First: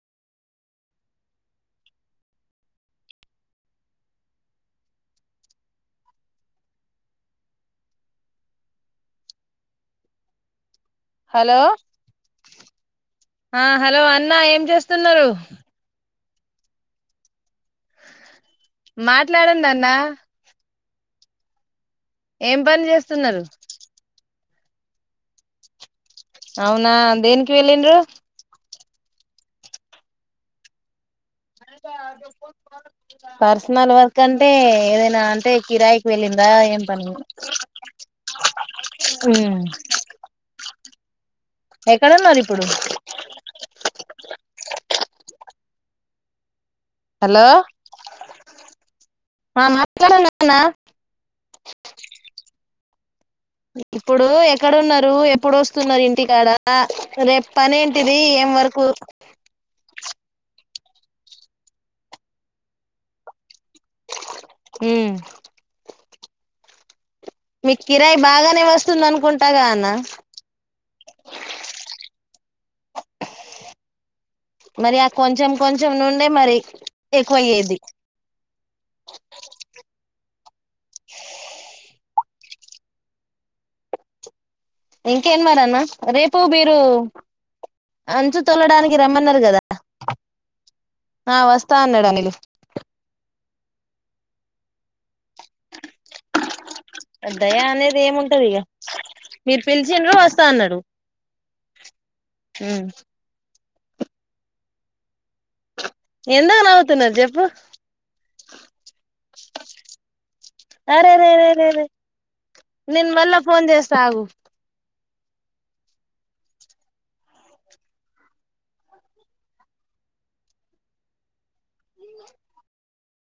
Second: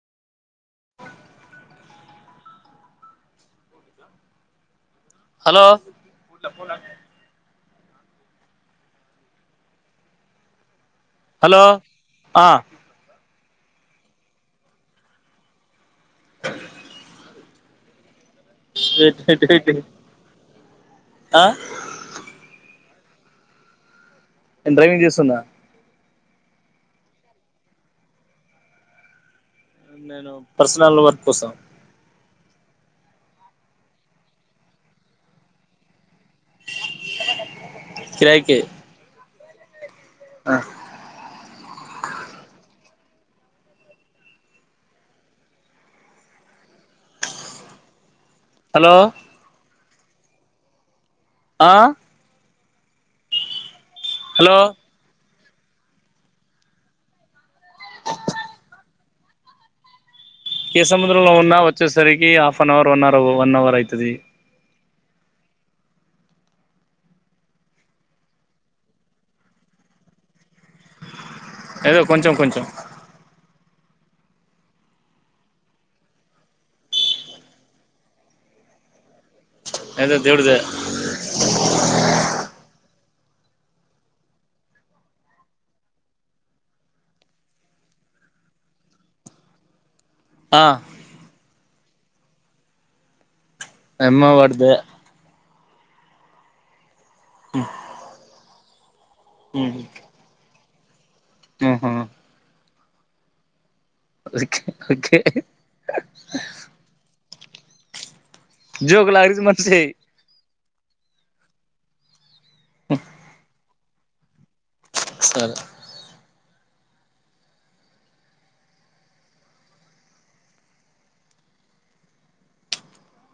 hello hello ఆ ఆ hello అన్నా ఏం చేస్తున్నరు అ మాట్లాడండి అన్నా ఆ ఏం పని చేస్తున్నరు నేను డ్రైవింగ్ చేస్తున్న అవునా అందేన్కి వెళ్ళిన్రు నేను పర్సనల్ వర్క్ కోసం పర్సనల్ వర్క్ అంటే ఏదైనా అంటే కిరాయి వెళ్లిందా ఏం పని ఆ ఎక్కడున్నారు ఇప్పుడు హలో హలో చూడం నా ఆ ఇప్పుడు హలో ఎక్కడున్నరు ఎప్పుడొస్తున్న రింటికాడ రేప్ పనేంటిది ఏం వరకు కే సముద్రంలో ఉన్నా వచ్చేసరికి half an hour one or one hour అయితది హుమ్ మీకు కిరాయి బాగానే వస్తుంది అనుకుంటాగా అన్న ఏదో కొంచం కొంచం మరి ఆ కొంచం కొంచం నుండే మరి ఎక్కువయ్యేది ఏదో దేవుడు దయ ఇంకేం మరన్నా రేపు మీరు అంచు తొల్లడానికి రమ్మన్నరు కదా ఆ ఆ వస్తా అన్నాడు అనిలు అమ్మ వాడి దయ దయా అనేది ఏముంటది ఇగ మీరు పిలిచిండ్రు వస్తా అన్నడు ఉమ్ హు హు ఓకే ఓకే ఎందుకు నవ్వుతున్నరు జెప్పు జోకులాగు మన అరేరేరేరేే నేను మళ్ళా ఫోన్ చేస్తాగు సరే ఇ